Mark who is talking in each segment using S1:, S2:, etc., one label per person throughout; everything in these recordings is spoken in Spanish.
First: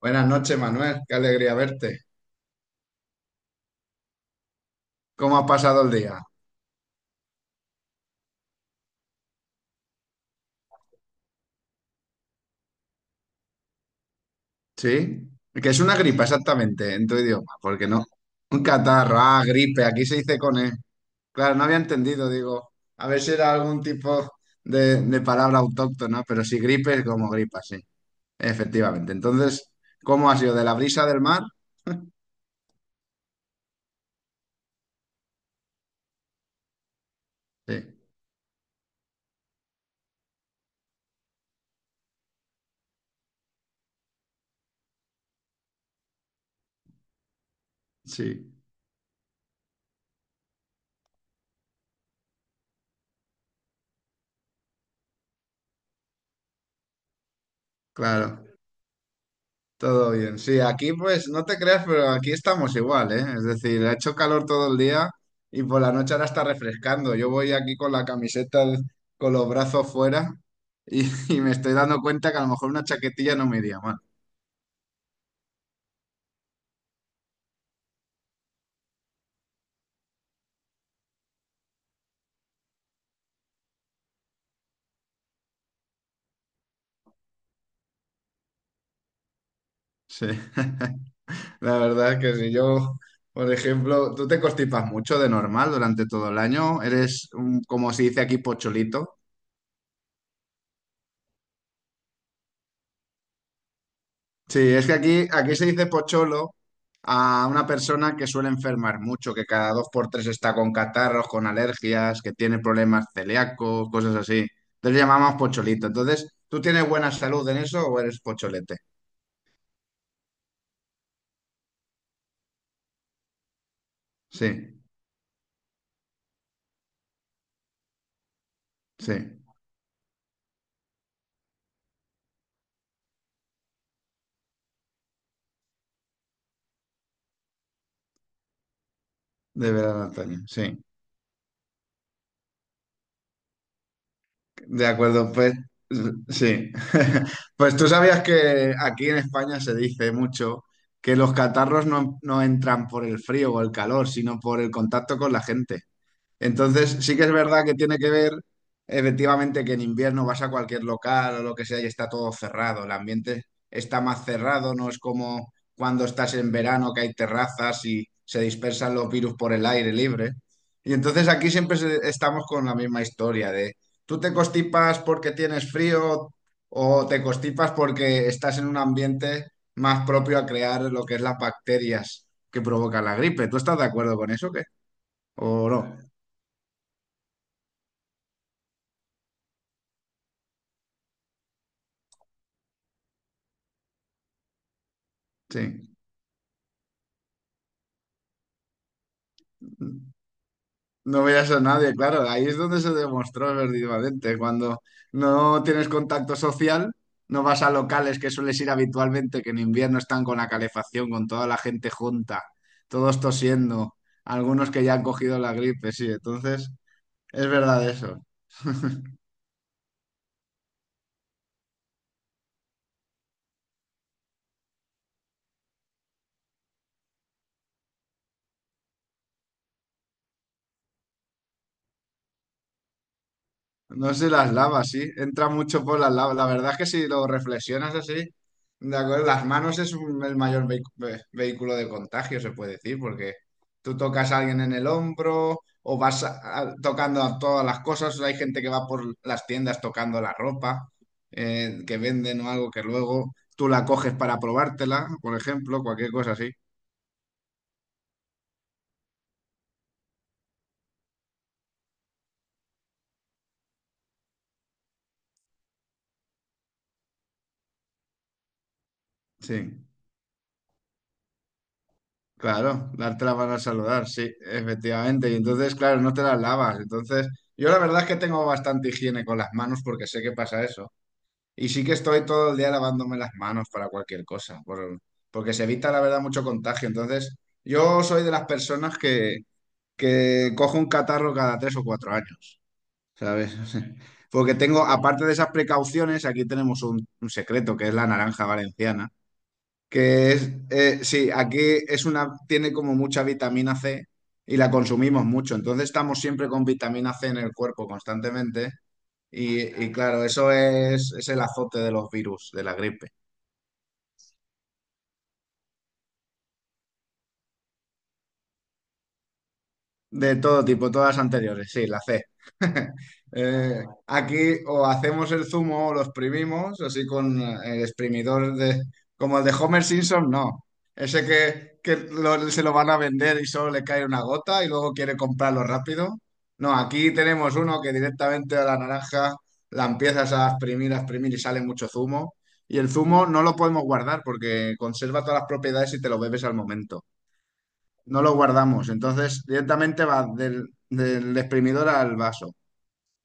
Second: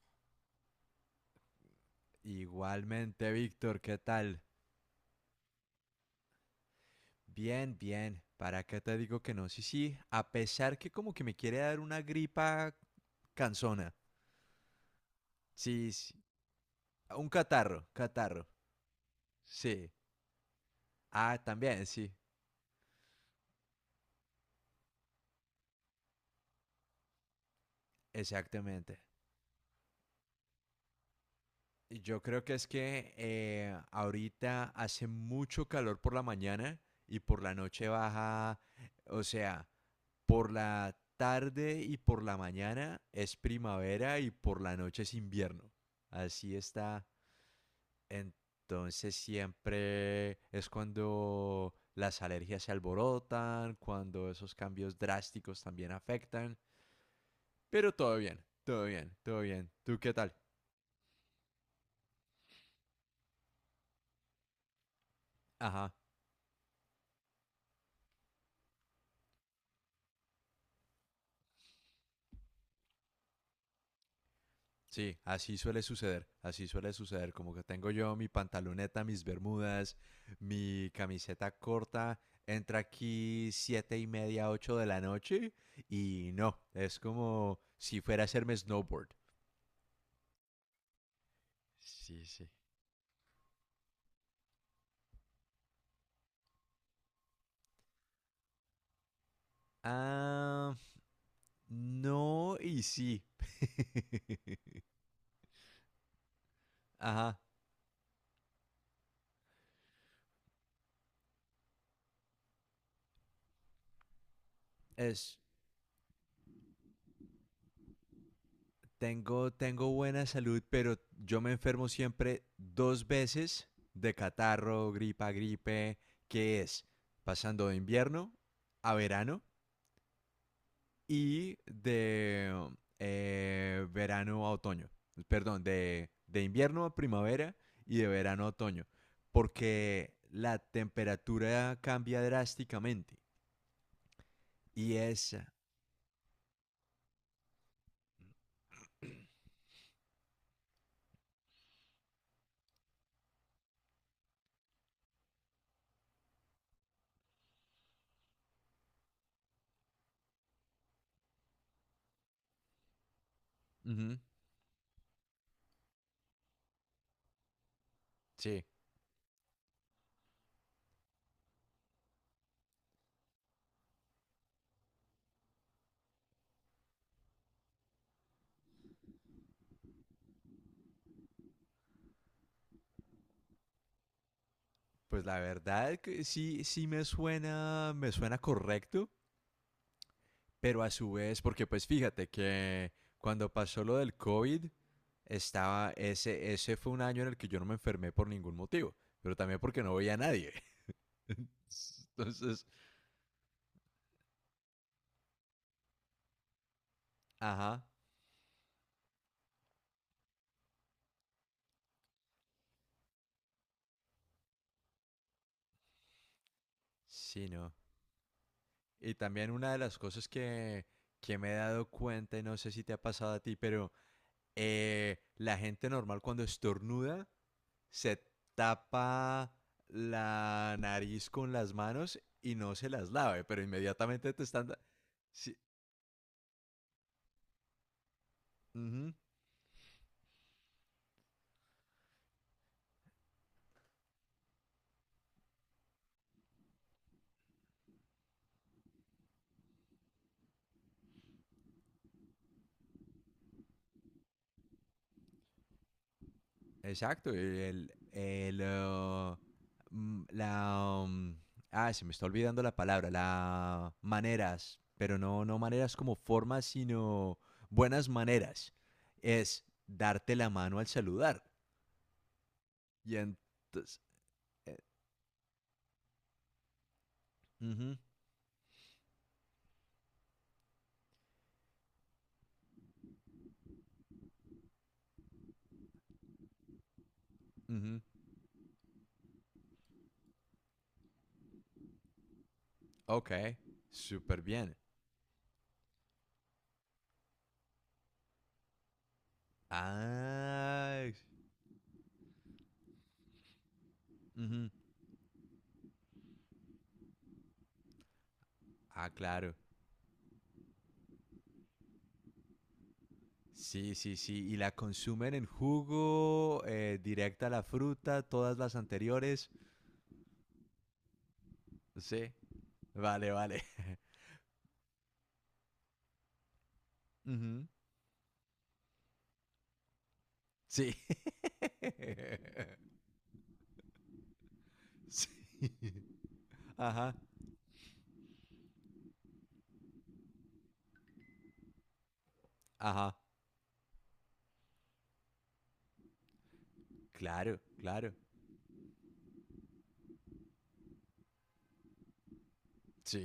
S1: Buenas noches, Manuel. Qué alegría verte.
S2: Igualmente, Víctor, ¿qué tal?
S1: ¿Cómo ha pasado el día?
S2: Bien, bien. ¿Para qué te digo que no? Sí, sí, a pesar que como que me quiere dar una gripa canzona.
S1: ¿Sí? Que es
S2: Sí,
S1: una
S2: sí.
S1: gripa, exactamente, en tu
S2: Un
S1: idioma,
S2: catarro,
S1: porque no.
S2: catarro.
S1: Un catarro, ah,
S2: Sí.
S1: gripe, aquí se dice con E.
S2: Ah,
S1: Claro, no había
S2: también, sí.
S1: entendido, digo. A ver si era algún tipo de palabra autóctona, pero si gripe es como gripa, sí,
S2: Exactamente.
S1: efectivamente. Entonces, ¿cómo ha sido? ¿De la brisa del mar?
S2: Y yo creo que es que ahorita hace mucho calor por la mañana y por la noche
S1: Sí,
S2: baja, o sea, por la tarde y por la mañana es primavera y por la noche es invierno. Así está.
S1: sí,
S2: Entonces siempre es cuando las alergias se alborotan, cuando esos cambios drásticos también afectan. Pero todo bien,
S1: claro.
S2: todo bien, todo bien. ¿Tú
S1: Todo
S2: qué tal?
S1: bien. Sí, aquí pues no te creas, pero aquí estamos igual, ¿eh? Es decir, ha hecho calor todo el día y por
S2: Ajá.
S1: la noche ahora está refrescando. Yo voy aquí con la camiseta al- con los brazos fuera y, y me estoy dando cuenta que a lo mejor una chaquetilla no me iría mal.
S2: Sí, así suele suceder, como que tengo yo mi pantaloneta, mis bermudas, mi camiseta corta, entra aquí 7:30, 8 de la noche y no, es como si fuera a hacerme snowboard.
S1: Sí, la verdad es
S2: Sí,
S1: que
S2: sí.
S1: si yo, por ejemplo, tú te constipas mucho de normal durante todo el año, eres un- como se dice aquí, pocholito.
S2: Ah, no y sí.
S1: Sí, es que aquí, aquí se dice pocholo
S2: Ajá,
S1: a una persona que suele enfermar mucho, que cada dos por tres está con catarros, con alergias, que tiene problemas celíacos, cosas así. Entonces le llamamos
S2: es
S1: pocholito. Entonces, ¿tú tienes buena salud en eso o eres pocholete?
S2: Tengo, tengo buena salud, pero yo me enfermo siempre dos veces de
S1: Sí,
S2: catarro, gripa, gripe, que es pasando de invierno a
S1: sí, de
S2: verano y de verano a otoño. Perdón, de invierno a primavera y de verano a otoño.
S1: verdad,
S2: Porque
S1: Antonio,
S2: la
S1: sí.
S2: temperatura cambia drásticamente.
S1: De
S2: Y
S1: acuerdo,
S2: es...
S1: pues sí. Pues tú sabías que aquí en España se dice mucho que los catarros no entran por el frío o el calor, sino por el contacto con la gente. Entonces, sí que es verdad que tiene que ver, efectivamente, que en invierno vas a cualquier local o lo que sea y está todo cerrado. El ambiente está
S2: Ujú,
S1: más cerrado, no es como cuando estás en verano que hay terrazas y se
S2: sí,
S1: dispersan los virus por el aire libre. Y entonces aquí siempre se- estamos con la misma historia de tú te constipas porque tienes frío o te constipas porque estás en un ambiente más propio a crear lo que es las bacterias que provocan la gripe. ¿Tú estás de acuerdo con eso, o qué?
S2: pues la
S1: ¿O no?
S2: verdad que sí, sí me suena correcto. Pero a su vez, porque pues fíjate que cuando pasó lo del COVID,
S1: Sí.
S2: ese fue un año en el que yo no me enfermé por ningún motivo, pero también porque no veía a nadie.
S1: No veías a nadie, claro, ahí es
S2: Entonces,
S1: donde se demostró efectivamente. Cuando no tienes contacto social, no vas a
S2: ajá,
S1: locales que sueles ir habitualmente, que en invierno están con la calefacción, con toda la gente junta, todos tosiendo, algunos que ya han cogido la gripe, sí, entonces
S2: sí,
S1: es
S2: no.
S1: verdad eso.
S2: Y también una de las cosas que me he dado cuenta, y no sé si te ha pasado a ti, pero la gente normal cuando estornuda se tapa la nariz con las manos y no se las lave, pero
S1: No sé si
S2: inmediatamente
S1: las lavas, sí. Entra
S2: Sí.
S1: mucho por las lavas. La verdad es que si lo reflexionas así, de
S2: Ujú.
S1: acuerdo, las manos es un- el mayor vehi- ve- vehículo de contagio, se puede decir, porque tú tocas a alguien en el hombro o vas a- tocando a todas las cosas. Hay gente que va por las tiendas tocando la ropa que venden o algo que luego tú la coges para probártela, por ejemplo, cualquier cosa así.
S2: Exacto, el, mm, la, um, ah, se me está olvidando la palabra, la maneras, pero no, no maneras como formas, sino buenas maneras. Es
S1: Sí.
S2: darte la mano al saludar.
S1: Claro,
S2: Y
S1: darte la mano al
S2: entonces,
S1: saludar, sí,
S2: eh,
S1: efectivamente. Y entonces, claro, no te las lavas. Entonces, yo la
S2: ujú,
S1: verdad es que tengo bastante higiene con las manos porque sé que pasa eso. Y sí que estoy todo el día lavándome las manos para cualquier cosa, por- porque se evita, la verdad, mucho contagio. Entonces,
S2: ujú,
S1: yo soy de las personas que cojo un catarro cada tres o cuatro años,
S2: ok,
S1: ¿sabes?
S2: súper
S1: Porque
S2: bien.
S1: tengo, aparte de esas precauciones, aquí tenemos un secreto que es la naranja valenciana. Que es,
S2: Ah,
S1: sí, aquí es una, tiene como mucha vitamina C y
S2: ujú,
S1: la consumimos mucho. Entonces estamos siempre con vitamina C en el cuerpo constantemente.
S2: ah, claro.
S1: Y claro, eso es el azote de los virus, de la gripe.
S2: Sí, sí, sí. Y la consumen en jugo, directa a la fruta, todas las anteriores.
S1: De todo tipo, todas anteriores, sí, la C.
S2: Sí, vale, vale.
S1: Aquí o hacemos el zumo o lo exprimimos, así con
S2: Ujú.
S1: el exprimidor de, como el de Homer Simpson, no.
S2: Sí.
S1: Ese que lo- se lo van a vender y solo le cae una gota y luego quiere
S2: Sí.
S1: comprarlo rápido. No, aquí
S2: Ajá,
S1: tenemos uno que directamente a la naranja la empiezas a exprimir y sale mucho zumo. Y el
S2: ajá.
S1: zumo no lo podemos guardar porque conserva todas las propiedades y te lo bebes al momento
S2: Claro, claro.
S1: no lo guardamos. Entonces, directamente va del exprimidor al vaso.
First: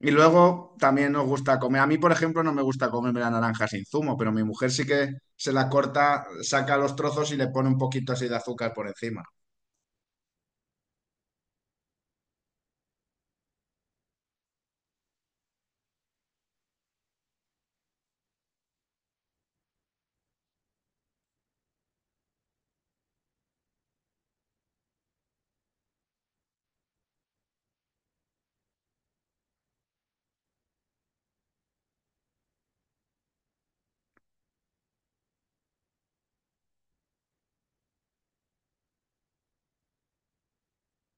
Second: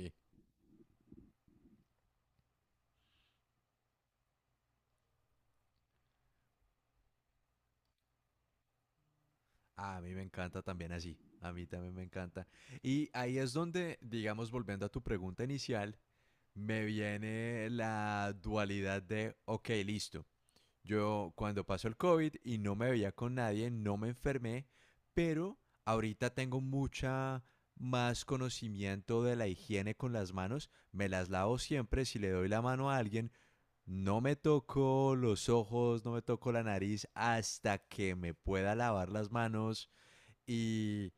S1: Y luego también nos gusta comer. A mí, por ejemplo, no me gusta comerme la naranja sin zumo, pero mi mujer sí que se la corta, saca los trozos y le pone un poquito así de azúcar por encima.
S2: A mí me encanta también así. A mí también me encanta. Y ahí es donde, digamos, volviendo a tu pregunta inicial, me viene la dualidad de, ok, listo. Yo cuando pasó el COVID y no me veía con nadie, no me enfermé, pero ahorita tengo mucha más conocimiento de la higiene con las manos. Me las lavo siempre si le doy la mano a alguien. No me toco los ojos, no me toco la nariz hasta que me pueda lavar las manos y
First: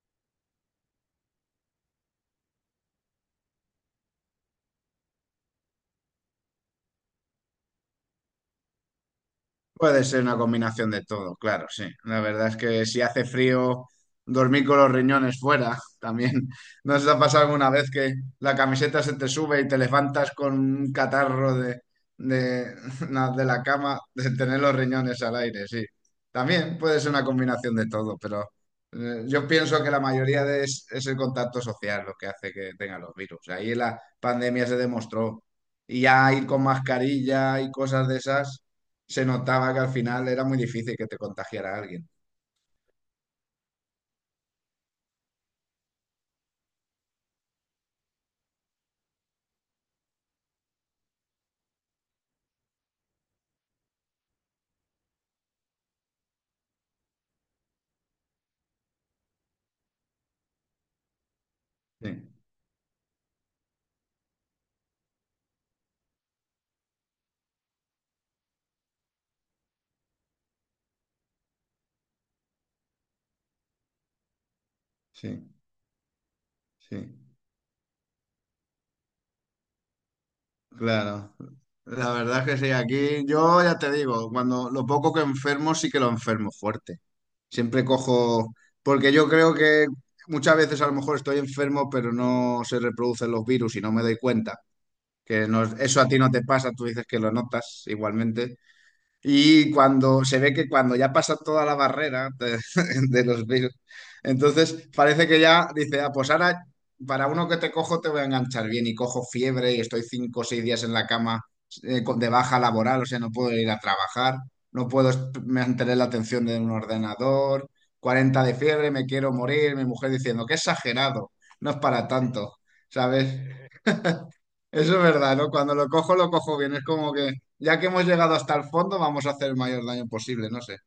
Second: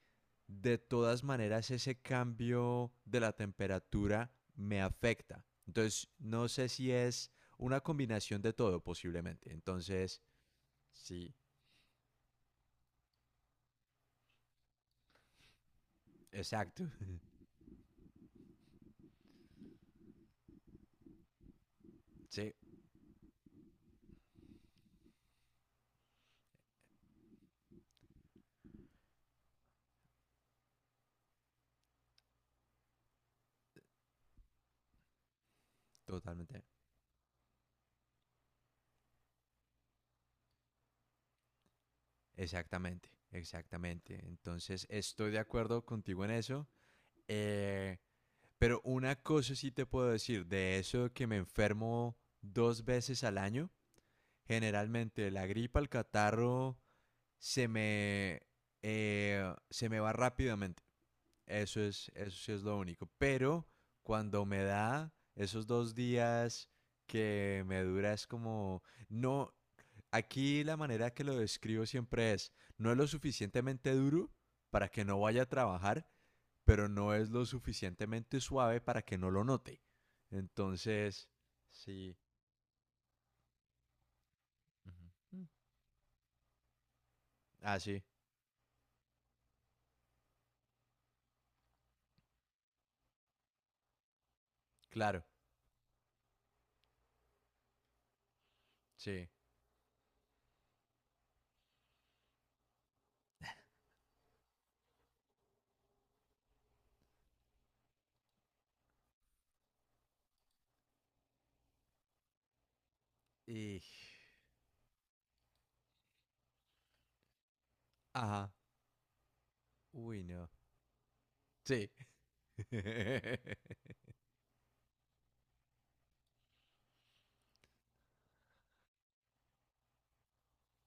S2: de todas maneras ese cambio de la temperatura me afecta. Entonces, no sé si es una combinación de todo posiblemente.
S1: Puede
S2: Entonces,
S1: ser una combinación de
S2: sí,
S1: todo, claro, sí. La verdad es que si hace frío, dormir con los riñones fuera también.
S2: exacto.
S1: ¿No se te ha pasado alguna vez que la camiseta se te sube y te levantas con un catarro de,
S2: Sí,
S1: de, na- de la cama de tener los riñones al aire? Sí. También puede ser una combinación de todo, pero yo pienso que la mayoría de es el contacto social lo que hace que tengan los virus. Ahí la pandemia se demostró. Y ya ir con
S2: totalmente.
S1: mascarilla y cosas de esas se notaba que al final era muy difícil que te contagiara alguien.
S2: Exactamente, exactamente. Entonces, estoy de acuerdo contigo en eso. Eh, pero una cosa sí te puedo decir, de eso que me enfermo dos veces al año, generalmente la gripa, el catarro se me, se me va rápidamente. Eso es,
S1: Sí,
S2: eso sí es lo único. Pero cuando me da esos 2 días que me dura es como, no, aquí la manera que lo describo siempre es, no es lo suficientemente duro para que no vaya
S1: sí,
S2: a trabajar, pero
S1: sí,
S2: no es lo suficientemente suave para que no lo note. Entonces,
S1: claro. La
S2: sí.
S1: verdad es que sí, aquí yo ya te digo, cuando lo
S2: Ujú.
S1: poco que
S2: Mm.
S1: enfermo sí que lo enfermo fuerte.
S2: Ah,
S1: Siempre
S2: sí,
S1: cojo, porque yo creo que muchas veces a lo mejor estoy enfermo, pero no se reproducen los virus y no me doy cuenta.
S2: claro,
S1: Que no- eso a ti no te pasa, tú dices que lo notas igualmente.
S2: sí.
S1: Y cuando se ve que cuando ya pasa toda la barrera de, de los Bills, entonces parece que ya dice, ah, pues ahora para uno que te cojo te voy a enganchar bien y cojo fiebre y estoy cinco o seis días en la cama con- de baja laboral, o sea, no puedo ir a
S2: Y...
S1: trabajar, no puedo est- mantener la atención de un ordenador, cuarenta
S2: Ajá,
S1: de fiebre, me quiero morir, mi mujer
S2: uy,
S1: diciendo,
S2: no.
S1: qué exagerado, no es
S2: Sí.
S1: para tanto, ¿sabes? Eso es verdad, ¿no? Cuando lo cojo bien. Es como que ya que hemos llegado hasta el fondo, vamos a hacer el mayor daño posible, no sé.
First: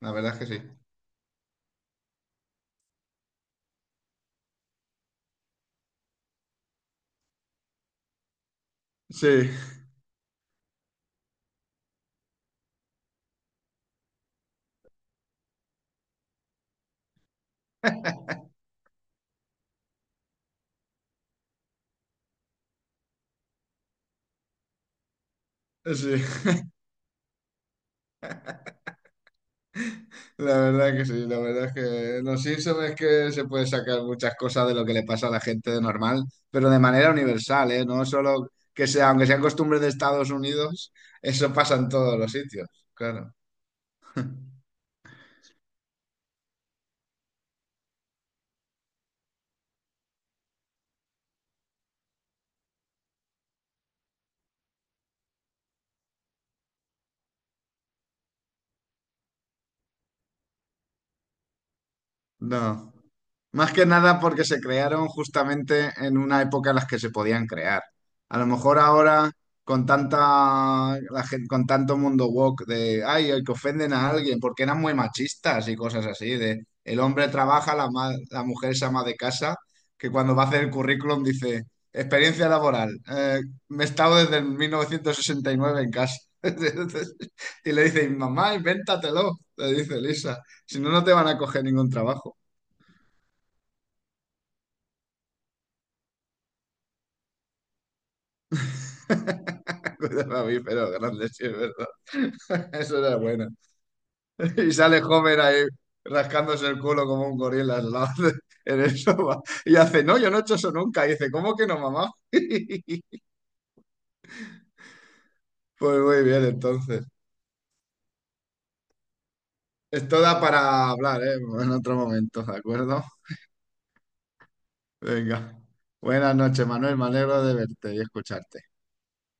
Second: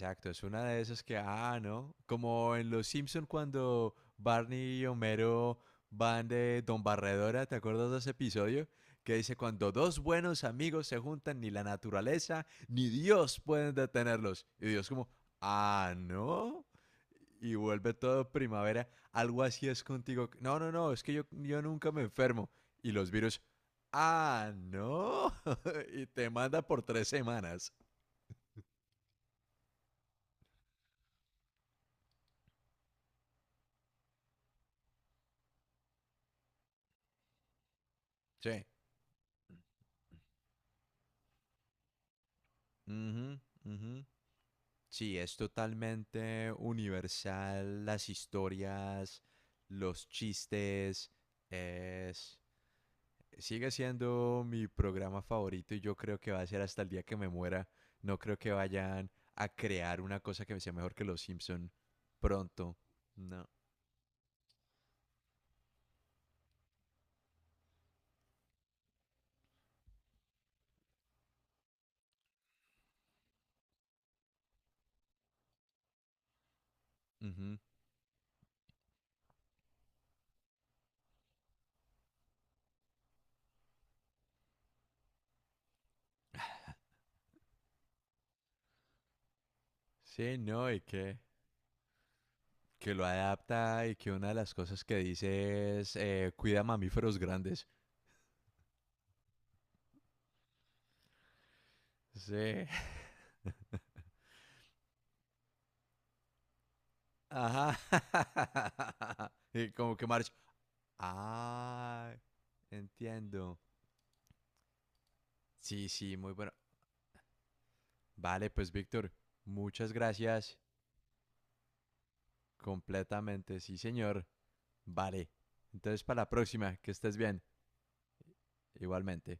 S1: La verdad es
S2: es
S1: que sí.
S2: una de esas que, ah, ¿no? Como en Los Simpson cuando Barney y Homero van de Don Barredora, ¿te acuerdas de ese episodio? Que dice,
S1: Sí,
S2: cuando dos buenos amigos se juntan, ni la naturaleza ni Dios pueden detenerlos. Y Dios como, ah, ¿no? Y vuelve todo primavera, algo así es contigo. No, no, no, es que yo nunca me enfermo. Y los virus, ah, ¿no? y
S1: sí,
S2: te manda por 3 semanas.
S1: la verdad que sí, la verdad es que los Simpsons es que se puede sacar muchas cosas de lo que le pasa a la gente de normal, pero de manera universal, ¿eh? No solo
S2: Sí.
S1: que sea, aunque sean costumbres de Estados Unidos, eso pasa en todos los sitios, claro.
S2: Ujú, ujú. Sí, es totalmente universal. Las historias, los chistes. Es... Sigue siendo mi programa favorito y yo creo que va a ser hasta el día que me muera. No creo que vayan a crear una cosa que sea mejor que Los Simpson pronto.
S1: No.
S2: No.
S1: Más que nada porque se crearon justamente en una época en las que se podían crear. A lo mejor ahora con tanta la gen- con tanto mundo woke de ay, el que ofenden a alguien porque eran muy machistas y cosas así de el hombre
S2: Ujú.
S1: trabaja, la ma- la mujer se ama de casa, que cuando va a hacer el currículum dice experiencia laboral, me he estado desde el 1969 en casa. Y le dice, mamá, invéntatelo, le dice
S2: Sí,
S1: Lisa,
S2: no,
S1: si
S2: y
S1: no, no te
S2: que,
S1: van a coger ningún trabajo.
S2: que lo adapta y que una de las cosas que dice es cuida mamíferos grandes.
S1: Cuidado a mí, pero gran leche, es verdad.
S2: Sí.
S1: Eso era bueno. Y sale Homer ahí rascándose el culo como un
S2: Ajá.
S1: gorila al lado de- en el sofá.
S2: Y
S1: Y
S2: como
S1: hace,
S2: que
S1: no, yo
S2: marcha.
S1: no he hecho eso nunca. Y dice, ¿cómo que no, mamá?
S2: Ah, entiendo. Sí,
S1: Pues
S2: sí,
S1: muy
S2: muy
S1: bien,
S2: bueno.
S1: entonces.
S2: Vale, pues Víctor, muchas
S1: Esto da
S2: gracias.
S1: para hablar, ¿eh? En otro momento, ¿de acuerdo?
S2: Completamente, sí, señor. Vale.
S1: Venga.
S2: Entonces, para la
S1: Buenas noches,
S2: próxima, que
S1: Manuel. Me
S2: estés bien.
S1: alegro de verte y escucharte.
S2: Igualmente.